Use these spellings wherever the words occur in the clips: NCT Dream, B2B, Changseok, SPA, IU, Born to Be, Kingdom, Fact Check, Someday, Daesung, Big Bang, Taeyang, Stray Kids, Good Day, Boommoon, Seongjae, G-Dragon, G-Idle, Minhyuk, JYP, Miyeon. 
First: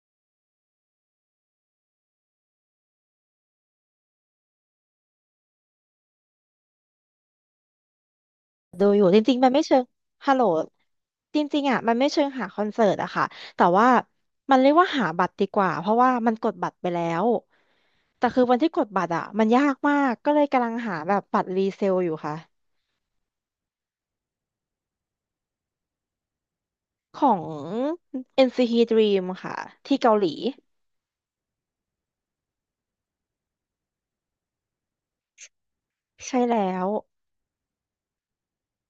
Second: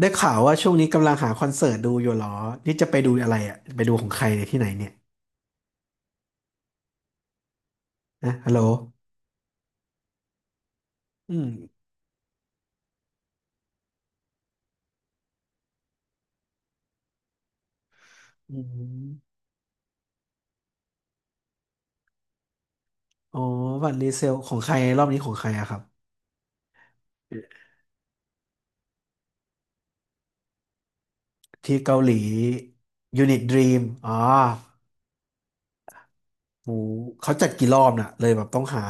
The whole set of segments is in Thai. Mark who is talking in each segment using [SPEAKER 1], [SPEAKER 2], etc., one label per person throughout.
[SPEAKER 1] ได้ข่าวว่าช่วงนี้กำลังหาคอนเสิร์ตดูอยู่เหรอนี่จะไปดูอะไรอ่ะไปดูของใครเนี่ยที่ไหนเนี่ยนะฮัลโหล
[SPEAKER 2] ดูอยู่จริงๆมันไม่เชิงฮัลโหล
[SPEAKER 1] อื
[SPEAKER 2] จ
[SPEAKER 1] ม
[SPEAKER 2] ริงๆอ่ะมันไม่เชิงหาคอนเสิร์ตอะค่ะแต่ว่ามันเรียกว่าหาบัตรดีกว่าเพราะว่ามันกดบัตรไปแล้วแต่คือ
[SPEAKER 1] อื
[SPEAKER 2] วันที่กดบัตรอะ
[SPEAKER 1] ม
[SPEAKER 2] มันยากมากก็เลยกำลังหาแบบบัตรรีเซลอยู่ค่ะ
[SPEAKER 1] อ๋อบัตรรีเซลของใครรอบนี้ของใครอะครับ
[SPEAKER 2] ของ NCT Dream ค่ะที่เกาหลี
[SPEAKER 1] ที่เกาหลียูนิตดรีมอ๋อ
[SPEAKER 2] ใช่แล้
[SPEAKER 1] หมู
[SPEAKER 2] ว
[SPEAKER 1] เขาจัดกี่รอบน่ะเลยแบบต้องหา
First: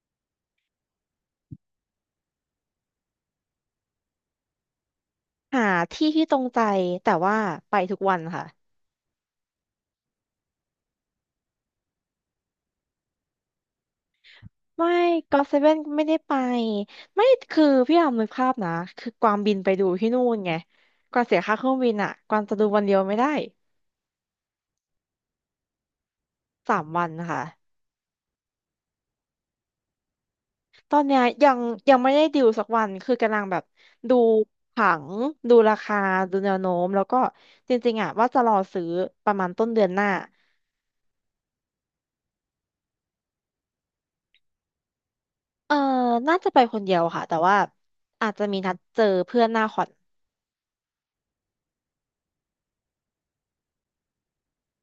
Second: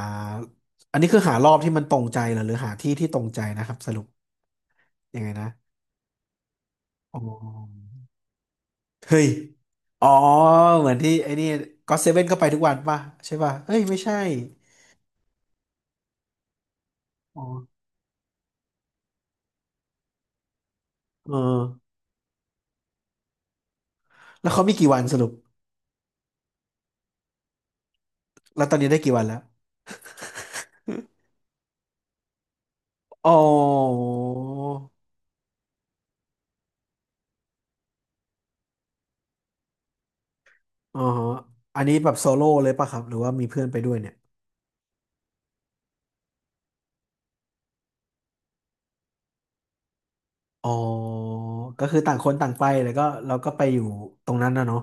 [SPEAKER 1] อันนี้คือหารอบที่มันตรงใจเหรอหรือหาที่ที่ตรงใจนะครับสรุปยังไงนะ
[SPEAKER 2] หาที่ที่ตรงใจแต่
[SPEAKER 1] อ๋อ
[SPEAKER 2] ว่าไปทุกวันค่ะ
[SPEAKER 1] เฮ้ยอ๋อเหมือนที่ไอ้นี่ก็เซเว่นก็ไปทุกวันป่ะใช่ป่ะเอ้ยไม่ใช่
[SPEAKER 2] ไม่ก็เซเว่นไม่ได้ไปไม่
[SPEAKER 1] อ๋อ
[SPEAKER 2] คือพี่อามนึกภาพนะคือกวางบินไปดูที่นู่นไงกวาง
[SPEAKER 1] เอ
[SPEAKER 2] เสียค่าเครื่องบิ
[SPEAKER 1] อ
[SPEAKER 2] นอ่ะกวางจะดูวันเดียวไม่ได้
[SPEAKER 1] แล้วเขามีกี่วันสรุป
[SPEAKER 2] สามวันค่ะ
[SPEAKER 1] แล้วตอนนี้ได้กี่วันแล้ว
[SPEAKER 2] ตอนเนี้ยยังยังไม่ได้ดิวสักวันคือ
[SPEAKER 1] อ๋
[SPEAKER 2] กำ
[SPEAKER 1] อ
[SPEAKER 2] ลังแบบดูผังดูราคาดูแนวโน้มแล้วก็จริงๆอ่ะว่าจะรอซื้อประมาณต้นเดือนหน้า
[SPEAKER 1] อ๋อฮะอันนี้แบบโซโล่เลยป่ะครับ หรือว่ามีเพื่อนไปด้วยเนี่ย
[SPEAKER 2] เออน่าจะไปคนเดียวค่ะแต่ว่าอาจจะมีนัดเจอเพื่อนหน้าคอน
[SPEAKER 1] อ๋อก็คือต่างคนต่างไปแล้วก็เราก็ไปอยู่ตรงนั้นนะเนาะ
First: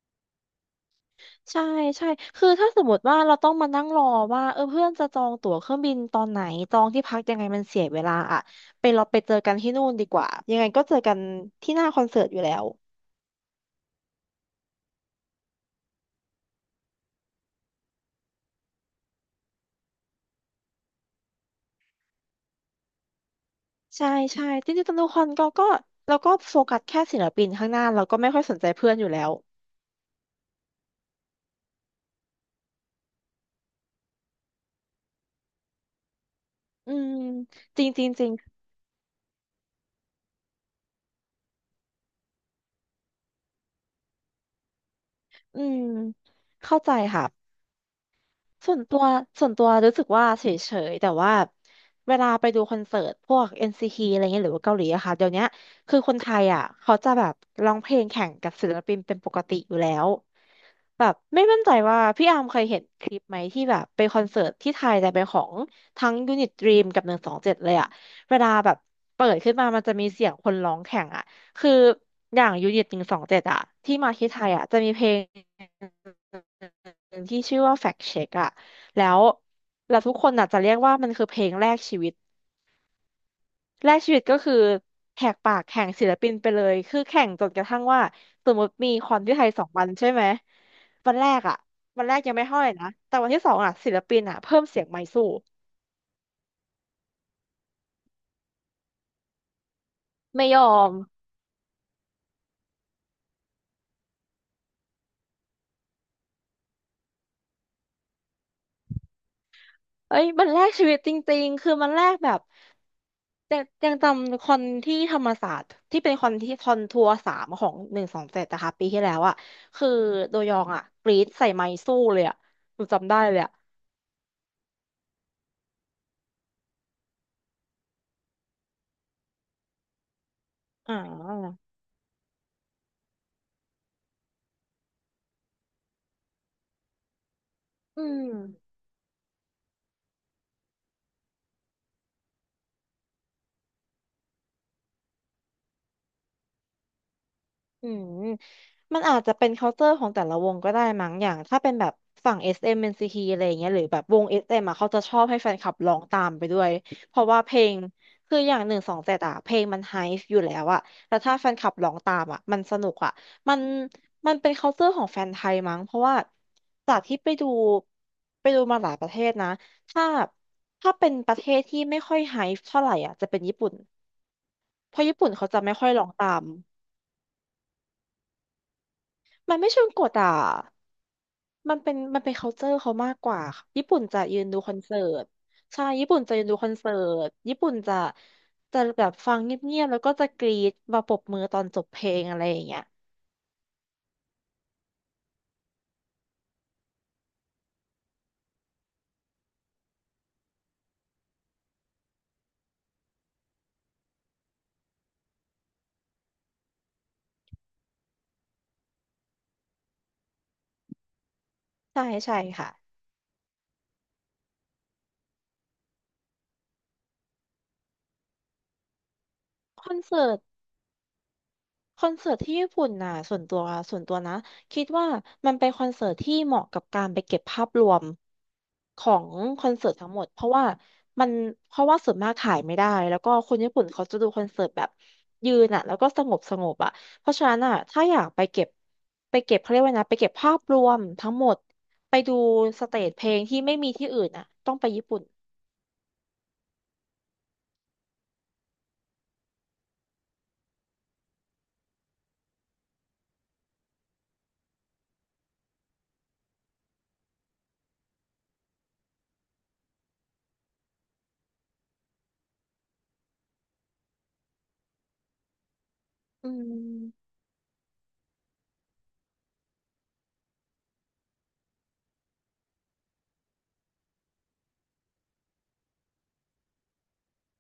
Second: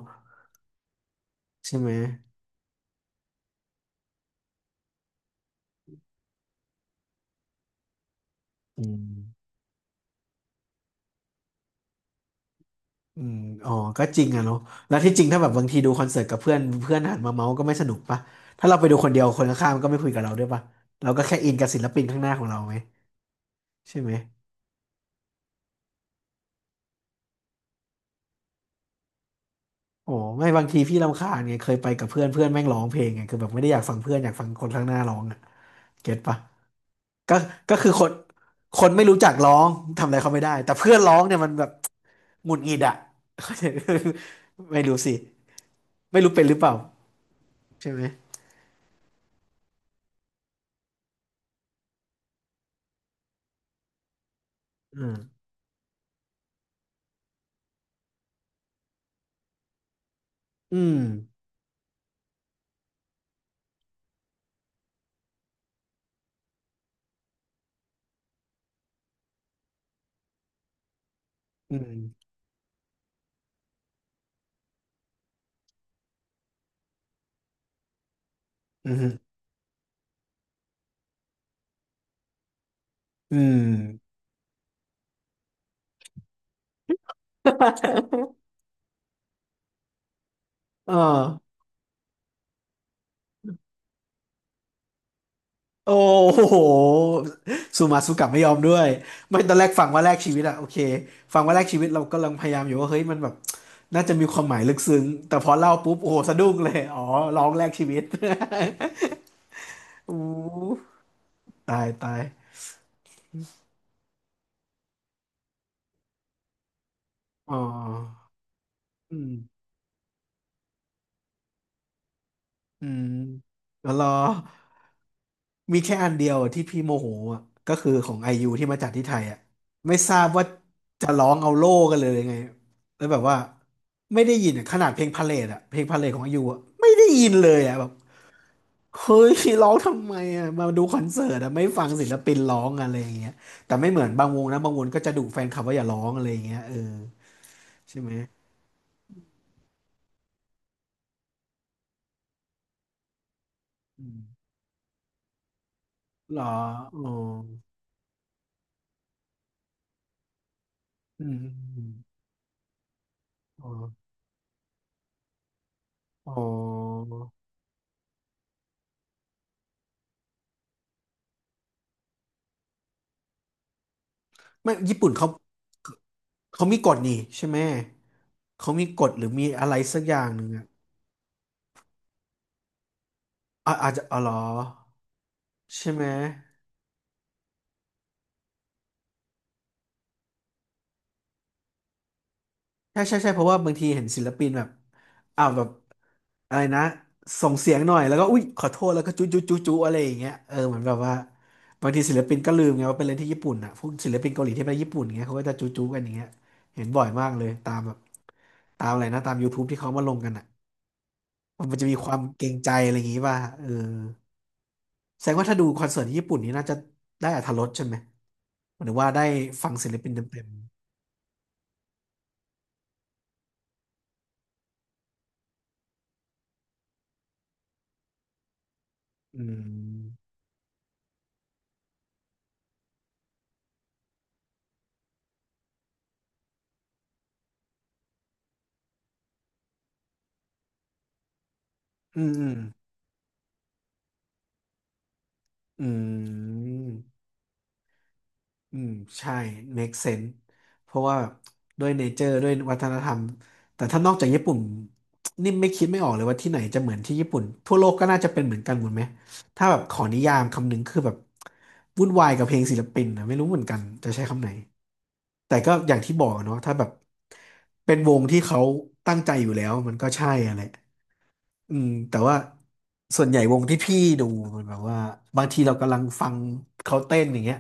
[SPEAKER 2] ใช่
[SPEAKER 1] ใช่ไหม
[SPEAKER 2] ใช่คือถ้าสมมติว่าเราต้องมานั่งรอว่าเออเพื่อนจะจองตั๋วเครื่องบินตอนไหนจองที่พักยังไงมันเสียเวลาอ่ะ
[SPEAKER 1] อื
[SPEAKER 2] ไปเรา
[SPEAKER 1] ม
[SPEAKER 2] ไปเจอกันที่นู่นดีกว่ายังไงก็เจอกันที่หน้าคอนเสิร์ตอยู่แล้ว
[SPEAKER 1] อืมอ๋อก็จริงอะเนาะแล้วที่จริงถ้าแบบบางทีดูคอนเสิร์ตกับเพื่อนเพื่อนหันมาเมาส์ก็ไม่สนุกป่ะถ้าเราไปดูคนเดียวคนข้างๆมันก็ไม่คุยกับเราด้วยป่ะเราก็แค่อินกับศิลปินข้างหน้าของเราไหมใช่
[SPEAKER 2] ใช่
[SPEAKER 1] ไหม
[SPEAKER 2] ใช่จริงๆตอนดูคอนก็ก็เราก็โฟกัสแค่ศิลปินข้างหน้าเราก็ไม่ค่อยสนใจเพื่อนอยู่แล้ว
[SPEAKER 1] โอ้ไม่บางทีพี่รำคาญไงเคยไปกับเพื่อนเพื่อนแม่งร้องเพลงไงคือแบบไม่ได้อยากฟังเพื่อนอยากฟังคนข้างหน้าร้องอ่ะเก็ตปะ
[SPEAKER 2] อืม
[SPEAKER 1] ก็ก็
[SPEAKER 2] จริ
[SPEAKER 1] คื
[SPEAKER 2] ง
[SPEAKER 1] อ
[SPEAKER 2] จ
[SPEAKER 1] ค
[SPEAKER 2] ริง
[SPEAKER 1] น
[SPEAKER 2] จริง
[SPEAKER 1] คนไม่รู้จักร้องทำอะไรเขาไม่ได้แต่เพื่อนร้องเนี่ยมันแบบหงุดหงิดอ่ะ เข้าใจไม่รู้สิ
[SPEAKER 2] อืม
[SPEAKER 1] ไม่รู้เป็นหรือเปล่า
[SPEAKER 2] เข้าใจค่ะ
[SPEAKER 1] ใช่ไหม
[SPEAKER 2] ส่วนตัวส่วนตัวรู้สึกว่าเฉยๆแต่ว่าเวลาไปดูคอนเสิร์ตพวก NCT อนซีทีอะไรเงี้ยหรือว่าเกาหลีอะ
[SPEAKER 1] อื
[SPEAKER 2] ค่ะ
[SPEAKER 1] ม
[SPEAKER 2] เดี๋ยวเนี้ยคือคนไทยอ่ะเขาจะแบบร้องเพลงแข่งกับศิลปินเป็นปกติอยู่แล้ว
[SPEAKER 1] อืม
[SPEAKER 2] แบบไม่มั่นใจว่าพี่อาร์มเคยเห็นคลิปไหมที่แบบไปคอนเสิร์ตที่ไทยแต่เป็นของทั้งยูนิตดรีมกับหนึ่งสองเจ็ดเลยอ่ะเวลาแบบเปิดขึ้นมามันจะมีเสียงคนร้องแข่งอ่ะคือ
[SPEAKER 1] อืม
[SPEAKER 2] อย่างยูนิตหนึ่งสองเจ็ดอ่ะที่มาที่ไทยอ่ะจะมีเพลง หนึ่งที่ชื่อว่า Fact Check อะ
[SPEAKER 1] อื
[SPEAKER 2] แล้
[SPEAKER 1] ม
[SPEAKER 2] วแล้วทุกคนอาจจะเรียกว่ามันคือเพลงแรกชีวิต
[SPEAKER 1] อืม
[SPEAKER 2] แรกชีวิตก็คือแหกปากแข่งศิลปินไปเลย คือแข่งจนกระทั่งว่าสมมติมีคอนที่ไทยสองวันใช่ไหม
[SPEAKER 1] เออ
[SPEAKER 2] วันแรกอะวันแรกยังไม่เท่าไหร่นะ แต่วันที่สองอะศิลปินอะเพิ่มเสียงไมค์สู้
[SPEAKER 1] โอ้โหซูมาซูกลับไม่ยอมด้วยไม่ตอนแรกฟังว่าแลกชีวิต
[SPEAKER 2] ไม่
[SPEAKER 1] อะ
[SPEAKER 2] ยอ
[SPEAKER 1] โอเค
[SPEAKER 2] ม
[SPEAKER 1] ฟังว่าแลกชีวิตเรากำลังพยายามอยู่ว่าเฮ้ยมันแบบน่าจะมีความหมายลึกซึ้งแต่พอเล่าปุ๊บโอ้โหสะดุ้งเลยอ๋อร้องแลกชีวิต อู
[SPEAKER 2] เอ้ยมันแลก
[SPEAKER 1] ้
[SPEAKER 2] ชีวิตจริงๆ คือ
[SPEAKER 1] ตาย
[SPEAKER 2] มันแล
[SPEAKER 1] ตา
[SPEAKER 2] ก
[SPEAKER 1] ย
[SPEAKER 2] แบบ ยังยังจำคอนที่ธรรมศาสตร์ที่เป็นคอนที่คอนทัวร์สาม
[SPEAKER 1] อ๋อ
[SPEAKER 2] ของหนึ่งสองเจ็ดนะคะปีที่แล้
[SPEAKER 1] อื
[SPEAKER 2] วอะ
[SPEAKER 1] ม
[SPEAKER 2] คือโดยองอะกรี๊ดใส่ไมค์สู้เลยอะหนู
[SPEAKER 1] อืม
[SPEAKER 2] จำได้เลยอะ
[SPEAKER 1] แล้วรอ มีแค่อันเดียวที่พี่โมโหอ่ะก็คือของไอยูที่มาจัดที่ไทยอ่ะไม่ทราบว่า
[SPEAKER 2] อ๋
[SPEAKER 1] จะร้องเอา
[SPEAKER 2] อ
[SPEAKER 1] โล่กันเลยยังไงแล้วแบบว่าไม่ได้ยินอะขนาดเพลงพาเลทอ่ะเพลงพาเลทของไอยูอ่ะไม่ได้ยินเลยอ่ะแบบ
[SPEAKER 2] อืม
[SPEAKER 1] เฮ้ยร้องทำไมอ่ะมาดูคอนเสิร์ตอ่ะไม่ฟังศิลปินร้องอะไรอย่างเงี้ยแต่ไม่เหมือนบางวงนะบางวงก็จะดุแฟนคลับว่าอย่าร้องอะไรอย่างเงี้ยเออ
[SPEAKER 2] อื
[SPEAKER 1] ใช่
[SPEAKER 2] ม
[SPEAKER 1] ไหม
[SPEAKER 2] มันอาจจะเป็น culture ของแต่ละวงก็ได้มั้งอย่างถ้าเป็นแบบฝั่งเอ NCT อมเอ็นซีทีอะไรอย่างเงี้ยหรือแบบ
[SPEAKER 1] อื
[SPEAKER 2] วง s
[SPEAKER 1] ม
[SPEAKER 2] เอมอ่ะเขาจะชอบให้แฟนคลับร้องตาม
[SPEAKER 1] เหรอ
[SPEAKER 2] ไปด้วย
[SPEAKER 1] อ๋อ
[SPEAKER 2] เพราะว่าเพลงคืออย่างหนึ่งสองเจ็ดอ่ะเพลงมันไฮฟ์อยู่แล้วอ่ะแล้ว
[SPEAKER 1] อื
[SPEAKER 2] ถ้า
[SPEAKER 1] ม
[SPEAKER 2] แฟนคลับ
[SPEAKER 1] อ
[SPEAKER 2] ร้
[SPEAKER 1] ม
[SPEAKER 2] องตามอ่ะมันสนุกอ่ะมัน
[SPEAKER 1] อ๋อ
[SPEAKER 2] มันเป็น culture ของแฟนไทยมั้งเพราะว่า
[SPEAKER 1] อ๋อ
[SPEAKER 2] จากที่ไปดูไปดูมาหลายประเทศนะถ้าถ้าเป็นประเทศที่ไม่ค่อยไฮฟ์เท่าไหร่อ่ะจะเป็นญี่ปุ่น
[SPEAKER 1] ไม่
[SPEAKER 2] เพ
[SPEAKER 1] ญี่
[SPEAKER 2] ราะ
[SPEAKER 1] ปุ่น
[SPEAKER 2] ญี่
[SPEAKER 1] เขา
[SPEAKER 2] ปุ่นเขาจะไม่ค่อยร้องตาม
[SPEAKER 1] เขามีกฎนี่ใช่ไหมเขามีกฎหรือมี
[SPEAKER 2] มัน
[SPEAKER 1] อะ
[SPEAKER 2] ไม่
[SPEAKER 1] ไร
[SPEAKER 2] เชิง
[SPEAKER 1] สั
[SPEAKER 2] ก
[SPEAKER 1] กอ
[SPEAKER 2] ด
[SPEAKER 1] ย่าง
[SPEAKER 2] อ่ะ
[SPEAKER 1] หนึ่งอะ
[SPEAKER 2] มันเป็นมันเป็น culture เขามากกว่าค่ะ
[SPEAKER 1] อ่ะ
[SPEAKER 2] ญี่
[SPEAKER 1] อาจ
[SPEAKER 2] ปุ่
[SPEAKER 1] จะ
[SPEAKER 2] น
[SPEAKER 1] อ๋อ
[SPEAKER 2] จะ
[SPEAKER 1] เหรอ
[SPEAKER 2] ยืนดูคอนเสิร์ตใช่
[SPEAKER 1] ใช่ไหม
[SPEAKER 2] ญี่ปุ่นจะยืนดูคอนเสิร์ตญี่ปุ่นจะจะแบบฟังเงียบๆแล้วก็จะกรี๊ดมาปรบมือตอนจบเพลงอะไรอย่างเงี้ย
[SPEAKER 1] ใช่ใช่ใช่เพราะว่าบางทีเห็นศิลปินแบบอ้าวแบบอะไรนะส่งเสียงหน่อยแล้วก็อุ๊ยขอโทษแล้วก็จุ๊จุ๊จุ๊จุ๊อะไรอย่างเงี้ยเออเหมือนแบบว่าบางทีศิลปินก็ลืมไงว่าเป็นเรื่องที่ญี่ปุ่นอ่ะพวกศิลปินเกาหลีที่ไปญี่ปุ่นเงี้ยเขาก็จะจุ๊จุ๊กันอย่างเงี้ยเห็นบ่อยมากเลยตามแบบตามอะไรนะตาม YouTube ที่เขามาลงกันอ่ะมันจะมี
[SPEAKER 2] ใช่
[SPEAKER 1] ความ
[SPEAKER 2] ใช่
[SPEAKER 1] เกรง
[SPEAKER 2] ค่ะ
[SPEAKER 1] ใจอะไรอย่างงี้ป่ะเออ แสดงว่าถ้าดูคอนเสิร์ตที่ญี่ปุ่นนี้น่าจะได้อรรถรสใช่ไหมหมายถึงว่าได้ฟัง
[SPEAKER 2] ค
[SPEAKER 1] ศิ
[SPEAKER 2] อ
[SPEAKER 1] ล
[SPEAKER 2] น
[SPEAKER 1] ปิน
[SPEAKER 2] เสิร์ต
[SPEAKER 1] เต็ม
[SPEAKER 2] คอนเสิร์ตที่ญี่ปุ่นน่ะส่วนตัวส่วนตัวนะคิดว่ามันเป็นคอนเสิร์ตที่เหมาะกับการไปเก็บภาพรวมของ
[SPEAKER 1] ๆ
[SPEAKER 2] คอนเสิร์ตทั้งหมดเพราะว่ามันเพราะว่าส่วนมากขายไม่ได้แล้วก็คนญี่ปุ่นเขาจะดูคอนเสิร์ตแบบยืนอ่ะแล้วก็สงบสงบอ่ะเพราะฉะนั้นอ่ะถ้าอยากไปเก็บไปเก็บเขาเรียกว่าไงนะไปเก็บภาพรวมทั้งหมดไป
[SPEAKER 1] อืม
[SPEAKER 2] ดู
[SPEAKER 1] อืม
[SPEAKER 2] สเตจเพลงที่ไม่มีที่อื่นอ่ะต้องไปญี่ปุ่น
[SPEAKER 1] อืม อืมใช่ make sense เพราะว่าด้วยเนเจอร์ด้วยวัฒนธรรมแต่ถ้านอกจากญี่ปุ่นนี่ไม่คิดไม่ออกเลยว่าที่ไหนจะเหมือนที่ญี่ปุ่นทั่วโลกก็น่าจะเป็นเหมือนกันหมดไหมถ้าแบบขอนิยามคำหนึ่งคือแบบวุ่นวายกับเพลงศิลปินนะไม่รู้เหมือนกันจะใช้คำไหนแต่ก็อย่างที่บอกอะ
[SPEAKER 2] อื
[SPEAKER 1] เนาะถ้าแบบ
[SPEAKER 2] ม
[SPEAKER 1] เป็นวงที่เขาตั้งใจอยู่แล้วมันก็ใช่อะไร อืมแต่ว่าส่วนใหญ่วงที่พี่ดูมันแบบว่าบางทีเรากำลังฟังเขาเต้นอย่างเงี้ย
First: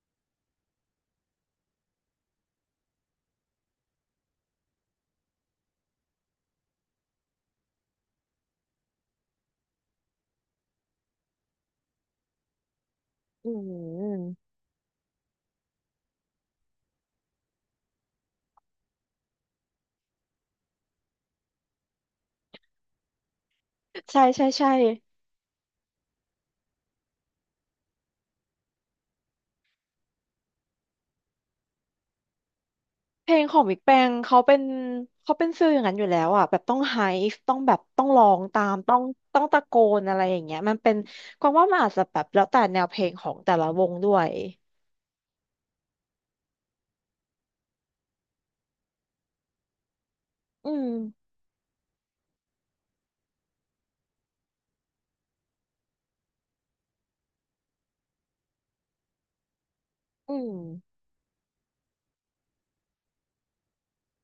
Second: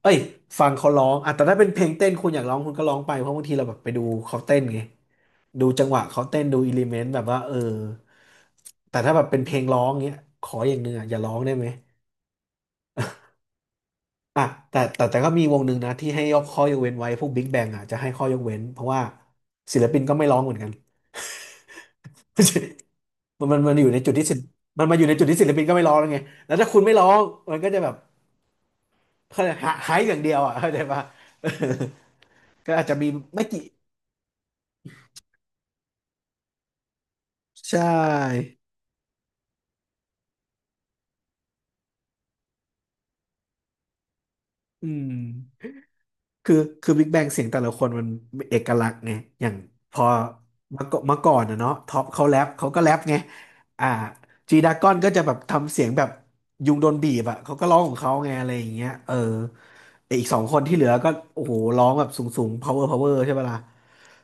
[SPEAKER 1] เอ้ยฟังเขาร้องอ่ะแต่ถ้าเป็นเพลงเต้นคุณอยากร้องคุณก็ร้องไปเพราะบางทีเราแบบไปดูเขาเต้นไงดูจังหวะเขาเต้นดูอิเลเมนต์แบบว่าเออแต่ถ้าแบบเป็นเพลงร้องเงี้ยขออย่างหนึ่งอ่ะอย่าร้องได้ไหม
[SPEAKER 2] อื
[SPEAKER 1] อ่ะ
[SPEAKER 2] ม
[SPEAKER 1] แต่ก็มีวงหนึ่งนะที่ให้ยกข้อยกเว้นไว้พวกบิ๊กแบงอ่ะจะให้ข้อยกเว้นเพราะว่าศิลปินก็ไม่ร้องเหมือนกัน มันอยู่ในจุด
[SPEAKER 2] ใช่
[SPEAKER 1] ที่ศิล
[SPEAKER 2] ใช่
[SPEAKER 1] ป์
[SPEAKER 2] ใช่
[SPEAKER 1] มันมาอยู่ในจุดที่ศิลปินก็ไม่ร้องแล้วไงแล้วถ้าคุณไม่ร้องมันก็จะแบบเขาเรียกหาหายอย่างเดียวอ่ะเข้าใจปะ ก็อาจจะมี
[SPEAKER 2] เพล
[SPEAKER 1] ไม่
[SPEAKER 2] งขอ
[SPEAKER 1] กี่
[SPEAKER 2] งบิ๊กแปงเขาเป็นเขาเป็นฟิลอย่างนั้นอยู่แล้วอ่ะแบบต้องไฮฟ์ต้องแบ
[SPEAKER 1] ใช
[SPEAKER 2] บต้องร้อง
[SPEAKER 1] ่
[SPEAKER 2] ตามต้องต้องตะโกนอะไรอย่างเงี้ยมันเป็นกวางว่ามันอาจจะแบบแล้วแต่แนวเพลงของแต่ละวงด้วย
[SPEAKER 1] อืมคือคือบิ๊กแบงเสียงแต่ละคนมันเอกลักษณ์ไงอย่างพอ
[SPEAKER 2] อื
[SPEAKER 1] เมื่
[SPEAKER 2] ม
[SPEAKER 1] อก่อนเมื่อก่อนนะเนาะท็อปเขาแรปเขาก็แรปไงอ่าจีดากอนก็จะแบบทำเสียงแบบยุงโดนบีบอ่ะเขาก็ร้องของเขาไงอะไรอย่างเงี้ยเออไอ้อีกส
[SPEAKER 2] อื
[SPEAKER 1] องค
[SPEAKER 2] ม
[SPEAKER 1] นที่เหลือก็โอ้โหร้องแบบสูงๆ power power ใช่ปะล่ะ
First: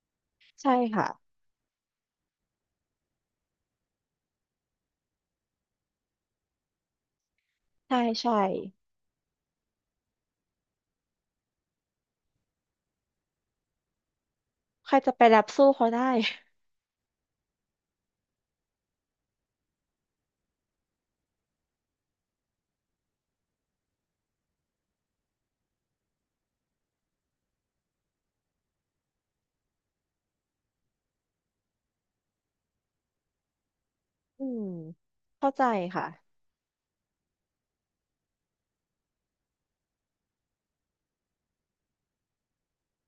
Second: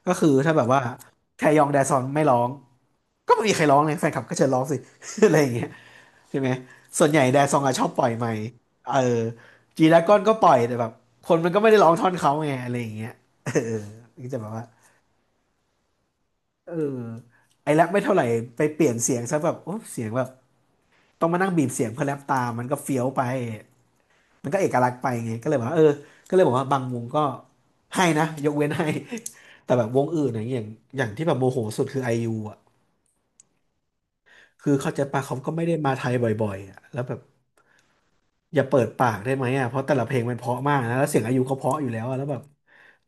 [SPEAKER 1] ก็คือถ้าแบบ
[SPEAKER 2] ใช่
[SPEAKER 1] ว่า
[SPEAKER 2] ค่ะ
[SPEAKER 1] แทยองแดซอนไม่ร้องก็ไม่มีใครร้องเลยแฟนคลับก็เชิญร้องสิ อะไรอย่างเงี้ยใช่ไหมส่วนใหญ่แดซองอะชอบ
[SPEAKER 2] ใช่
[SPEAKER 1] ปล่อยใหม่
[SPEAKER 2] ใช่
[SPEAKER 1] เออจีดราก้อนก็ปล่อยแต่แบบคนมันก็ไม่ได้ร้องท่อนเขาไงอะไรอย่างเงี้ย เออก็จะแบบว่า
[SPEAKER 2] ใครจะไปแรปสู้เขาได้
[SPEAKER 1] เออไอ้แรปไม่เท่าไหร่ไปเปลี่ยนเสียงซะแบบโอ้เสียงแบบ ต้องมานั่งบีบเสียงเพื่อแรปตามมันก็เฟี้ยวไป มันก็เอกลักษณ์ไปไงก็เลยบอกว่าเออก็เลยบอกว่าบางวงก็ให้นะยกเว้นให้ แต่แบบวงอื่นอย่างที่แบบโมโหสุดคือไอยูอ่ะ
[SPEAKER 2] อืม
[SPEAKER 1] คือเขาใจปะเขาก็
[SPEAKER 2] เข้า
[SPEAKER 1] ไม่
[SPEAKER 2] ใจ
[SPEAKER 1] ได้มาไท
[SPEAKER 2] ค่ะ
[SPEAKER 1] ยบ่อยๆอ่ะแล้วแบบอย่าเปิดปากได้ไหมอ่ะเพราะแต่ละเพลงมันเพราะมากนะแล้วเสียงอายเขาเพราะอยู่แล้วอะแล้วแบบ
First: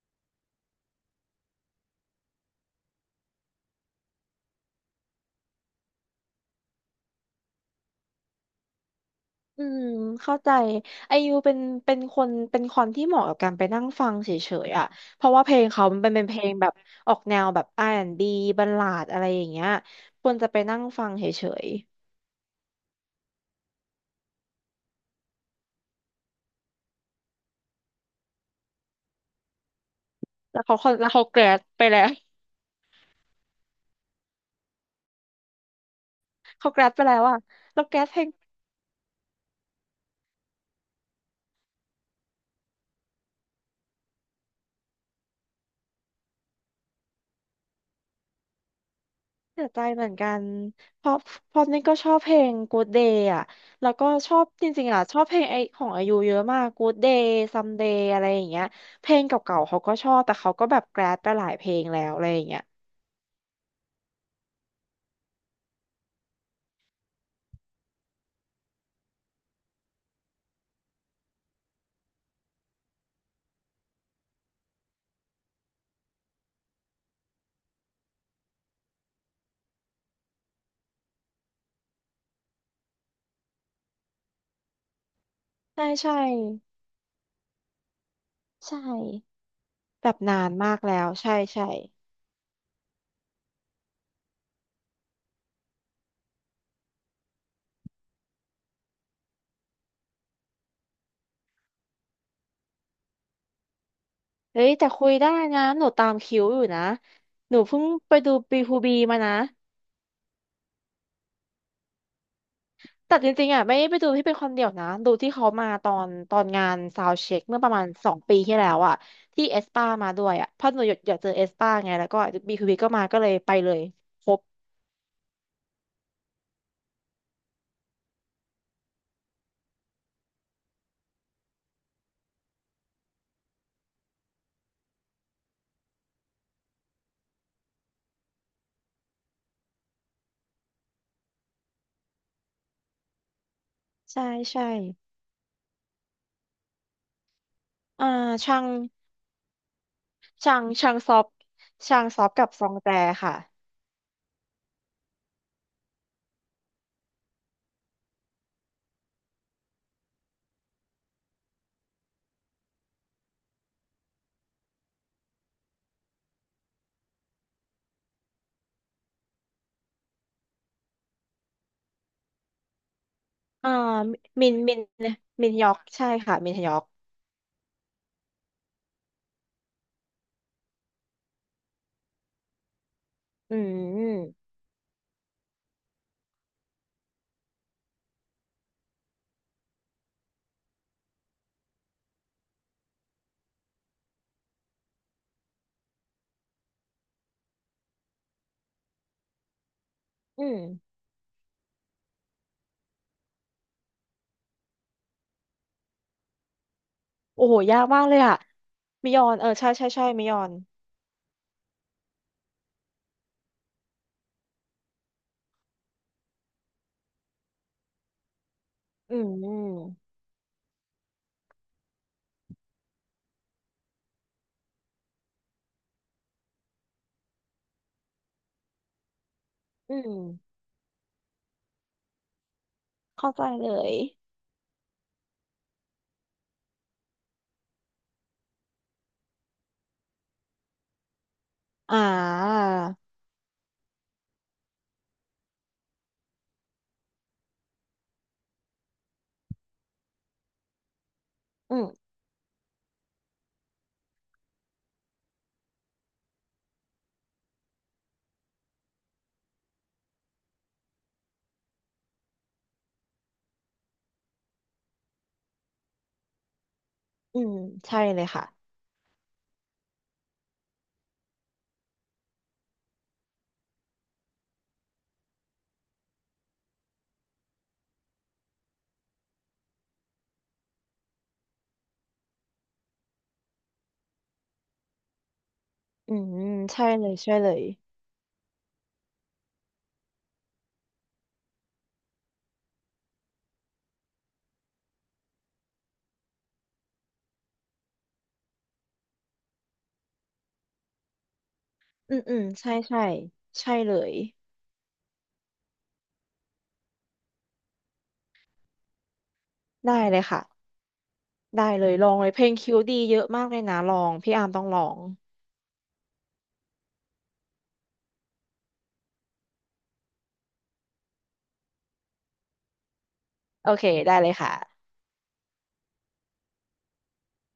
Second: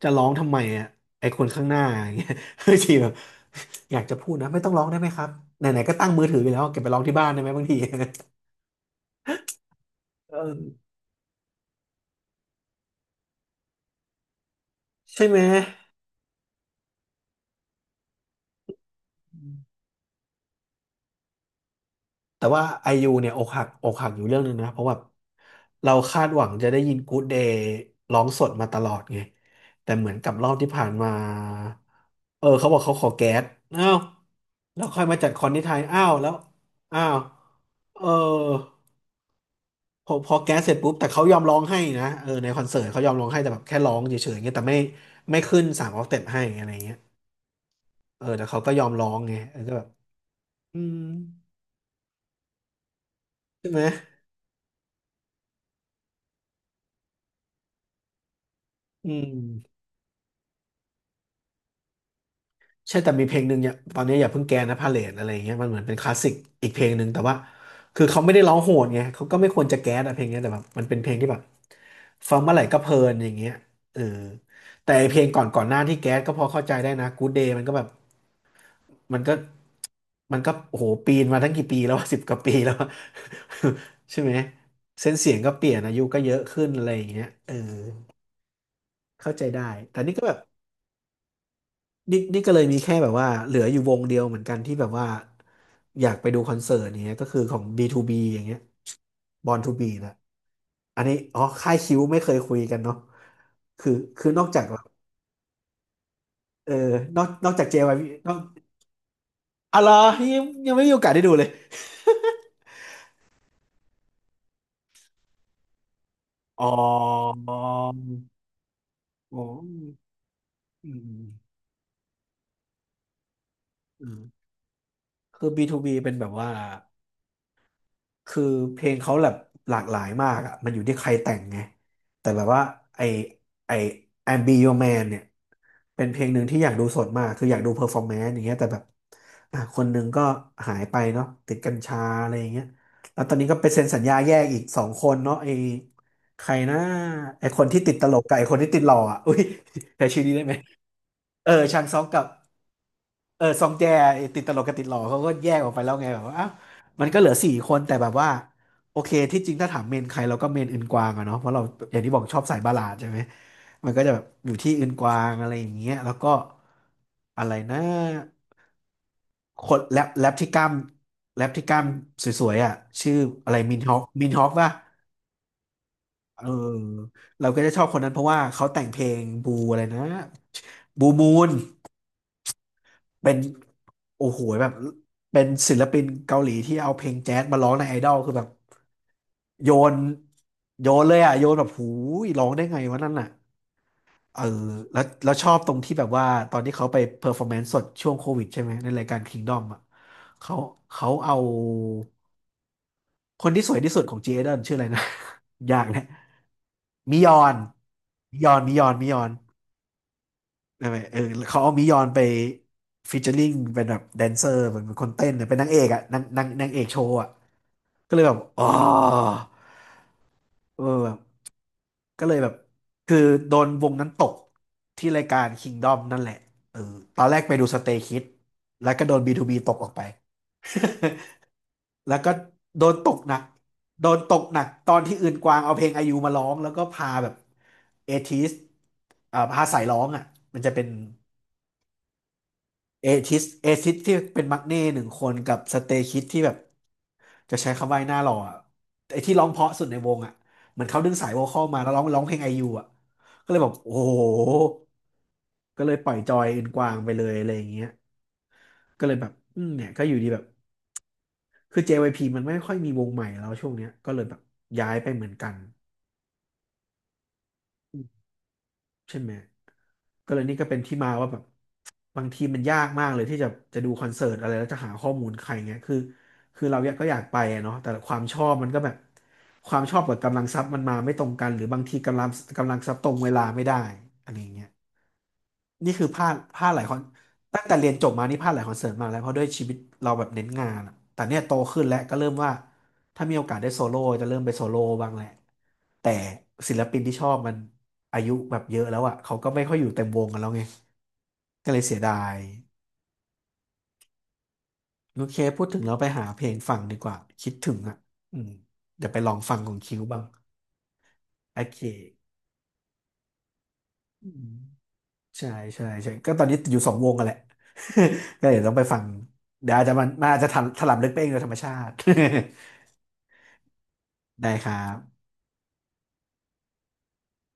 [SPEAKER 1] จะร้องทำไมอ่ะไอคนข้างหน้าอย่างเงี้ย บางทีแบบอยากจะพูดนะไม่ต้องร้องได้ไหมครับไหนๆก็ตั้งมือถือไปแล้วเก็บไปร้องที่บ้านได้ไหมบางที
[SPEAKER 2] อืม เข้า
[SPEAKER 1] เอ
[SPEAKER 2] ใจ
[SPEAKER 1] อ
[SPEAKER 2] ไอยูเป็นเป็นคนเป็นคนที่เหมาะกับการไปนั่งฟังเฉยๆอ่ะเพ
[SPEAKER 1] ใช่
[SPEAKER 2] ราะ
[SPEAKER 1] ไหม
[SPEAKER 2] ว่าเพลงเขามันเป็นเป็นเพลงแบบออกแนวแบบ R&B บบัลลาดอะไรอย่างเงี้ยควรจะไปนั่งฟังเฉย
[SPEAKER 1] แต่ว่าไอยูเนี่ยอกหักอยู่เรื่องหนึงนะเพราะว่าเราคาดหวังจะได้ยินกู๊ดเดย์ร้องสดมาตลอดไงแต่เหมือนกับรอ
[SPEAKER 2] ๆ
[SPEAKER 1] บ
[SPEAKER 2] แล้ว
[SPEAKER 1] ที่
[SPEAKER 2] เขา
[SPEAKER 1] ผ่าน
[SPEAKER 2] แล้
[SPEAKER 1] มา
[SPEAKER 2] วเขาแกรดไปแล้ว
[SPEAKER 1] เออเขาบอกเขาขอแก๊สอ้าวแล้วค่อยมาจัดคอนที่ไทยอ้าวแล้ว
[SPEAKER 2] เขาแกรด
[SPEAKER 1] อ้า
[SPEAKER 2] ไปแล้
[SPEAKER 1] ว
[SPEAKER 2] วอ่ะแล้วแกร
[SPEAKER 1] เออ
[SPEAKER 2] ดเพลง
[SPEAKER 1] พอแก๊สเสร็จปุ๊บแต่เขายอมร้องให้นะเออในคอนเสิร์ตเขายอมร้องให้แต่แบบแค่ร้องเฉยๆเงี้ยแต่ไม่ขึ้นสามออกเต็ปให้อะไรเงี้ยเออแต่เขาก็ยอมร้องไงเออ
[SPEAKER 2] เสีย
[SPEAKER 1] ก็
[SPEAKER 2] ใจ
[SPEAKER 1] แบบ
[SPEAKER 2] เหมือนกัน
[SPEAKER 1] อืม
[SPEAKER 2] เพราะเพราะนี่ก็ชอบเพลง Good Day อ่ะ
[SPEAKER 1] ใช่ไหม
[SPEAKER 2] แล้วก็ชอบจริงๆอ่ะชอบเพลงไอของอายุเยอะมาก Good Day Someday อะไรอย่างเงี้ยเพ
[SPEAKER 1] อื
[SPEAKER 2] ลง
[SPEAKER 1] ม
[SPEAKER 2] เก่าๆเขาก็ชอบแต่เขาก็แบบแกรดไปหลายเพลงแล้วอะไรอย่างเงี้ย
[SPEAKER 1] ใช่แต่มีเพลงหนึ่งเนี่ยตอนนี้อย่าเพิ่งแกนะพาเลทอะไรอย่างเงี้ยมันเหมือนเป็นคลาสสิกอีกเพลงหนึ่งแต่ว่าคือเขาไม่ได้ร้องโหดไงเขาก็ไม่ควรจะแก๊สอะเพลงเนี้ยแต่แบบมันเป็นเพลงที่แบบฟังเมื่อไหร่ก็เพลินอย่างเงี้ยเออแต่ไอเพลงก่อนหน้าที่แก๊สก็พอเข้าใจได้นะ Good Day มันก็แบบมันก็มันก็โอ้โหปีนมาตั้งกี่ปีแล้ว สิบกว่าปีแล้วอะ ใช่ไหมเส้นเสียงก็เปลี่ยน
[SPEAKER 2] ใช่
[SPEAKER 1] อายุ
[SPEAKER 2] ใช่
[SPEAKER 1] ก็เยอะขึ้นอะไรอย่างเงี้ยเออ
[SPEAKER 2] ใช่
[SPEAKER 1] เข้าใจได้แต่
[SPEAKER 2] แบ
[SPEAKER 1] นี่
[SPEAKER 2] บ
[SPEAKER 1] ก็แบบ
[SPEAKER 2] นานมากแล้วใช่ใช่
[SPEAKER 1] นี่ก็เลยมีแค่แบบว่าเหลืออยู่วงเดียวเหมือนกันที่แบบว่าอยากไปดูคอนเสิร์ตเนี้ยก็คือของ B2B อย่างเงี้ย Born to Be นะอันนี้อ๋อค่ายคิวไม่เคยคุยกันเนาะคือคือนอกจา
[SPEAKER 2] เฮ้
[SPEAKER 1] ก
[SPEAKER 2] ย
[SPEAKER 1] แบบ
[SPEAKER 2] แต่คุยได้นะหนูตามคิวอยู่
[SPEAKER 1] เออ
[SPEAKER 2] นะ
[SPEAKER 1] นอกนอ
[SPEAKER 2] ห
[SPEAKER 1] ก
[SPEAKER 2] นู
[SPEAKER 1] จาก
[SPEAKER 2] เพิ่ง
[SPEAKER 1] JYP
[SPEAKER 2] ไป
[SPEAKER 1] น
[SPEAKER 2] ดู
[SPEAKER 1] อก
[SPEAKER 2] บีฮูบีมานะ
[SPEAKER 1] อะไรอยังยังไม่มีโอกาสได้ดูเลย
[SPEAKER 2] แต่จริงๆอ่ะไม่ได้ไปดูที่เป็นคนเดียวนะดูที่เขามาตอนตอน
[SPEAKER 1] อ๋
[SPEAKER 2] งา
[SPEAKER 1] อ
[SPEAKER 2] นซาวเช็คเมื่อประมาณ2 ปีที่แล้วอ่ะ
[SPEAKER 1] อ๋อ
[SPEAKER 2] ที่เอสปามาด้วยอ่ะเพราะหนู
[SPEAKER 1] อื
[SPEAKER 2] อยา
[SPEAKER 1] ม
[SPEAKER 2] กอ
[SPEAKER 1] อื
[SPEAKER 2] ยาก
[SPEAKER 1] ม
[SPEAKER 2] เจอเอสปาไงแล้วก็บีฮูบีก็มาก็เลยไปเลย
[SPEAKER 1] อืม
[SPEAKER 2] ครบ
[SPEAKER 1] คือ B2B เป็นแบบว่า คือเพลงเขาแบบหลากหลายมากอ่ะมันอยู่ที่ใครแต่งไงแต่แบบว่าไอไอ I'm Be Your Man เนี่ยเป็นเพลงหนึ่งที่อยากดูสดมากคืออยากดูเพอร์ฟอร์แมนซ์อย่างเงี้ยแต่แบบอ่ะคนหนึ่งก็หายไปเนาะติดกัญชาอะไรอย่างเงี้ยแล้วตอนนี้ก็ไปเซ็นสัญญา
[SPEAKER 2] ใช่
[SPEAKER 1] แยกอีก
[SPEAKER 2] ใช่
[SPEAKER 1] สองคนเนาะไอใครนะไอคนที่ติดต
[SPEAKER 2] อ่า
[SPEAKER 1] ลกกับไอคน
[SPEAKER 2] ช่าง
[SPEAKER 1] ที่ติดหล่ออ่ะอุ้ย แต่ชื่อนี้ได้ไหม
[SPEAKER 2] ช่างช่างซอฟ
[SPEAKER 1] เออชางซ
[SPEAKER 2] ช่า
[SPEAKER 1] อก
[SPEAKER 2] งซ
[SPEAKER 1] กับ
[SPEAKER 2] อฟกับซองแจค่ะ
[SPEAKER 1] เออซองแจไอ้ติดตลกกับติดหล่อเขาก็แยกออกไปแล้วไงแบบว่าอ้าวมันก็เหลือสี่คนแต่แบบว่าโอเคที่จริงถ้าถามเมนใครเราก็เมนอื่นกวางอะเนาะเพราะเราอย่างที่บอกชอบสายบัลลาดใช่ไหมมันก็จะแบบอยู่ที่อืนกวางอะไรอย่างเงี้ยแล้วก็อะไรนะคนแรปที่กล้ามแรปที่กล้ามสวยๆอ่ะชื่ออะไร
[SPEAKER 2] อ่า
[SPEAKER 1] มินฮอคมินฮอ
[SPEAKER 2] มิ
[SPEAKER 1] ค
[SPEAKER 2] น
[SPEAKER 1] ป่ะ
[SPEAKER 2] มินมินยอกใช่ค่ะ
[SPEAKER 1] เออ
[SPEAKER 2] มินยอก
[SPEAKER 1] เราก็จะชอบคนนั้นเพราะว่าเขาแต่งเพลงบูอะไรนะบูมูน เป็น
[SPEAKER 2] อื
[SPEAKER 1] โอ้
[SPEAKER 2] ม
[SPEAKER 1] โหแบบเป็นศิลปินเกาหลีที่เอาเพลงแจ๊สมาร้องในไอดอลคือแบบโยนโยนเลยอ่ะโยนแบบหูยร้องได้ไงวะนั่นน่ะเออแล้วแล้วชอบตรงที่แบบว่าตอนที่เขาไปเพอร์ฟอร์แมนซ์สดช่วงโควิดใช่ไหมในรายการ Kingdom อ่ะ
[SPEAKER 2] อื
[SPEAKER 1] เขา
[SPEAKER 2] ม
[SPEAKER 1] เขาเอาคนที่สวยที่สุดของจีเอเดนชื่ออะไรนะ ยากนะมิยอ
[SPEAKER 2] โอ้โห
[SPEAKER 1] น
[SPEAKER 2] ยากมากเลยอ่ะ
[SPEAKER 1] มิยอนมิ
[SPEAKER 2] มิ
[SPEAKER 1] ย
[SPEAKER 2] ย
[SPEAKER 1] อ
[SPEAKER 2] อ
[SPEAKER 1] น
[SPEAKER 2] นเออใช่ใช่ใช่มิยอน
[SPEAKER 1] ใช่ไหมเออเขาเอามิยอนไปฟีเจอริงเป็นแบบแดนเซอร์เหมือนเป็นคนเต้นเนี่ยเป็นนางเอกอะนางนางเอกโชว์อะก็เลยแบบอ๋อ
[SPEAKER 2] อืม
[SPEAKER 1] เออแบบก็เลยแบบคือโดนวงนั้นตกที่รายการ Kingdom นั่นแหละเออตอนแรกไปดู Stray Kids แล้วก็โดน B2B ตกออก
[SPEAKER 2] อื
[SPEAKER 1] ไป
[SPEAKER 2] ม
[SPEAKER 1] แล้วก็โดนตก
[SPEAKER 2] เข้า
[SPEAKER 1] หนัก
[SPEAKER 2] ใจเลย
[SPEAKER 1] โดนตกหนักตอนที่อื่นกวางเอาเพลงไอายุมาร้องแล้วก็พาแบบเอทิสพาสายร้องอ่ะมันจะเป็น
[SPEAKER 2] อ่า
[SPEAKER 1] เอทิสที่เป็นมักเน่หนึ่งคนกับสเตคิดที่แบบจะใช้คำว่าไอ้หน้าหล่ออะไอ้ที่ร้องเพราะสุดในวงอ่ะเหมือนเขาดึงสายโวคอล
[SPEAKER 2] อื
[SPEAKER 1] มา
[SPEAKER 2] ม
[SPEAKER 1] แล้วร้องเพลงไอยูอ่ะก็เลยแบบโอ้โหก็เลยปล่อยจอยอื่นกวางไปเลยอะไรอย่างเงี้ยก็เลยแบบอืมเนี่ยก็อยู่ดีแบบคือ JYP มันไม่ค่อยมีวงใหม่แล้วช่วงเนี้ยก็เลยแบบย้ายไปเหมือนกัน
[SPEAKER 2] อืมใช่เลยค่ะ
[SPEAKER 1] ใช่ไหมก็เลยนี่ก็เป็นที่มาว่าแบบบางทีมันยากมากเลยที่จะดูคอนเสิร์ตอะไรแล้วจะหาข้อมูลใครเงี้ยคือเราอยากก็อยากไปอะเนาะแต่ความชอบมันก็แบบความชอบกับกำลังทรัพย์มันมาไม่ตรงกันหรือบางทีกำลังทรัพย์ตรงเวลาไม่ได้อะไรอย่างเงี้ยนี่คือ
[SPEAKER 2] อื
[SPEAKER 1] พลาด
[SPEAKER 2] ม
[SPEAKER 1] พลาดหลา
[SPEAKER 2] ใช่
[SPEAKER 1] ยคอน
[SPEAKER 2] เลยใช่เล
[SPEAKER 1] ตั้
[SPEAKER 2] ย
[SPEAKER 1] งแต่เรียนจบมานี่พลาดหลายคอนเสิร์ตมากแล้วเพราะด้วยชีวิตเราแบบเน้นงานอะแต่เนี่ยโตขึ้นแล้วก็เริ่มว่า ถ้ามีโอกาสได้โซโล่จะเริ่มไปโซโล่บ้างแหละแต่ศิลปินที่ชอบมันอายุแบบเยอะแล้วอ่ะเขาก็ไม่ค่อยอยู่เต็มวงกันแล้วไงก็เลยเสีย
[SPEAKER 2] อืม
[SPEAKER 1] ดา
[SPEAKER 2] อื
[SPEAKER 1] ย
[SPEAKER 2] มใช่ใช่ใช่เลย
[SPEAKER 1] โอเคพูดถึงเราไปหาเพลงฟังดีกว่าคิดถึงอ่ะอืมเดี๋ยวไปลองฟังของ
[SPEAKER 2] ได้
[SPEAKER 1] คิว
[SPEAKER 2] เล
[SPEAKER 1] บ้า
[SPEAKER 2] ย
[SPEAKER 1] ง
[SPEAKER 2] ค่ะ
[SPEAKER 1] โอ
[SPEAKER 2] ได้
[SPEAKER 1] เค
[SPEAKER 2] เลยลองเลยเพลงคิวดีเยอะมากเลยนะลอง
[SPEAKER 1] อื
[SPEAKER 2] พี่
[SPEAKER 1] ม
[SPEAKER 2] อาร์มต้องลอง
[SPEAKER 1] ใช่ใช่ใช่ก็ตอนนี้อยู่สองวงกันแหละ ก็เดี๋ยวต้องไปฟังเดี๋ยวอาจจะมันอาจจะถลำลึกไปเองโดยธรรมชาติ
[SPEAKER 2] โอเคได้เลย
[SPEAKER 1] ได้ครั
[SPEAKER 2] ค่ะ
[SPEAKER 1] บ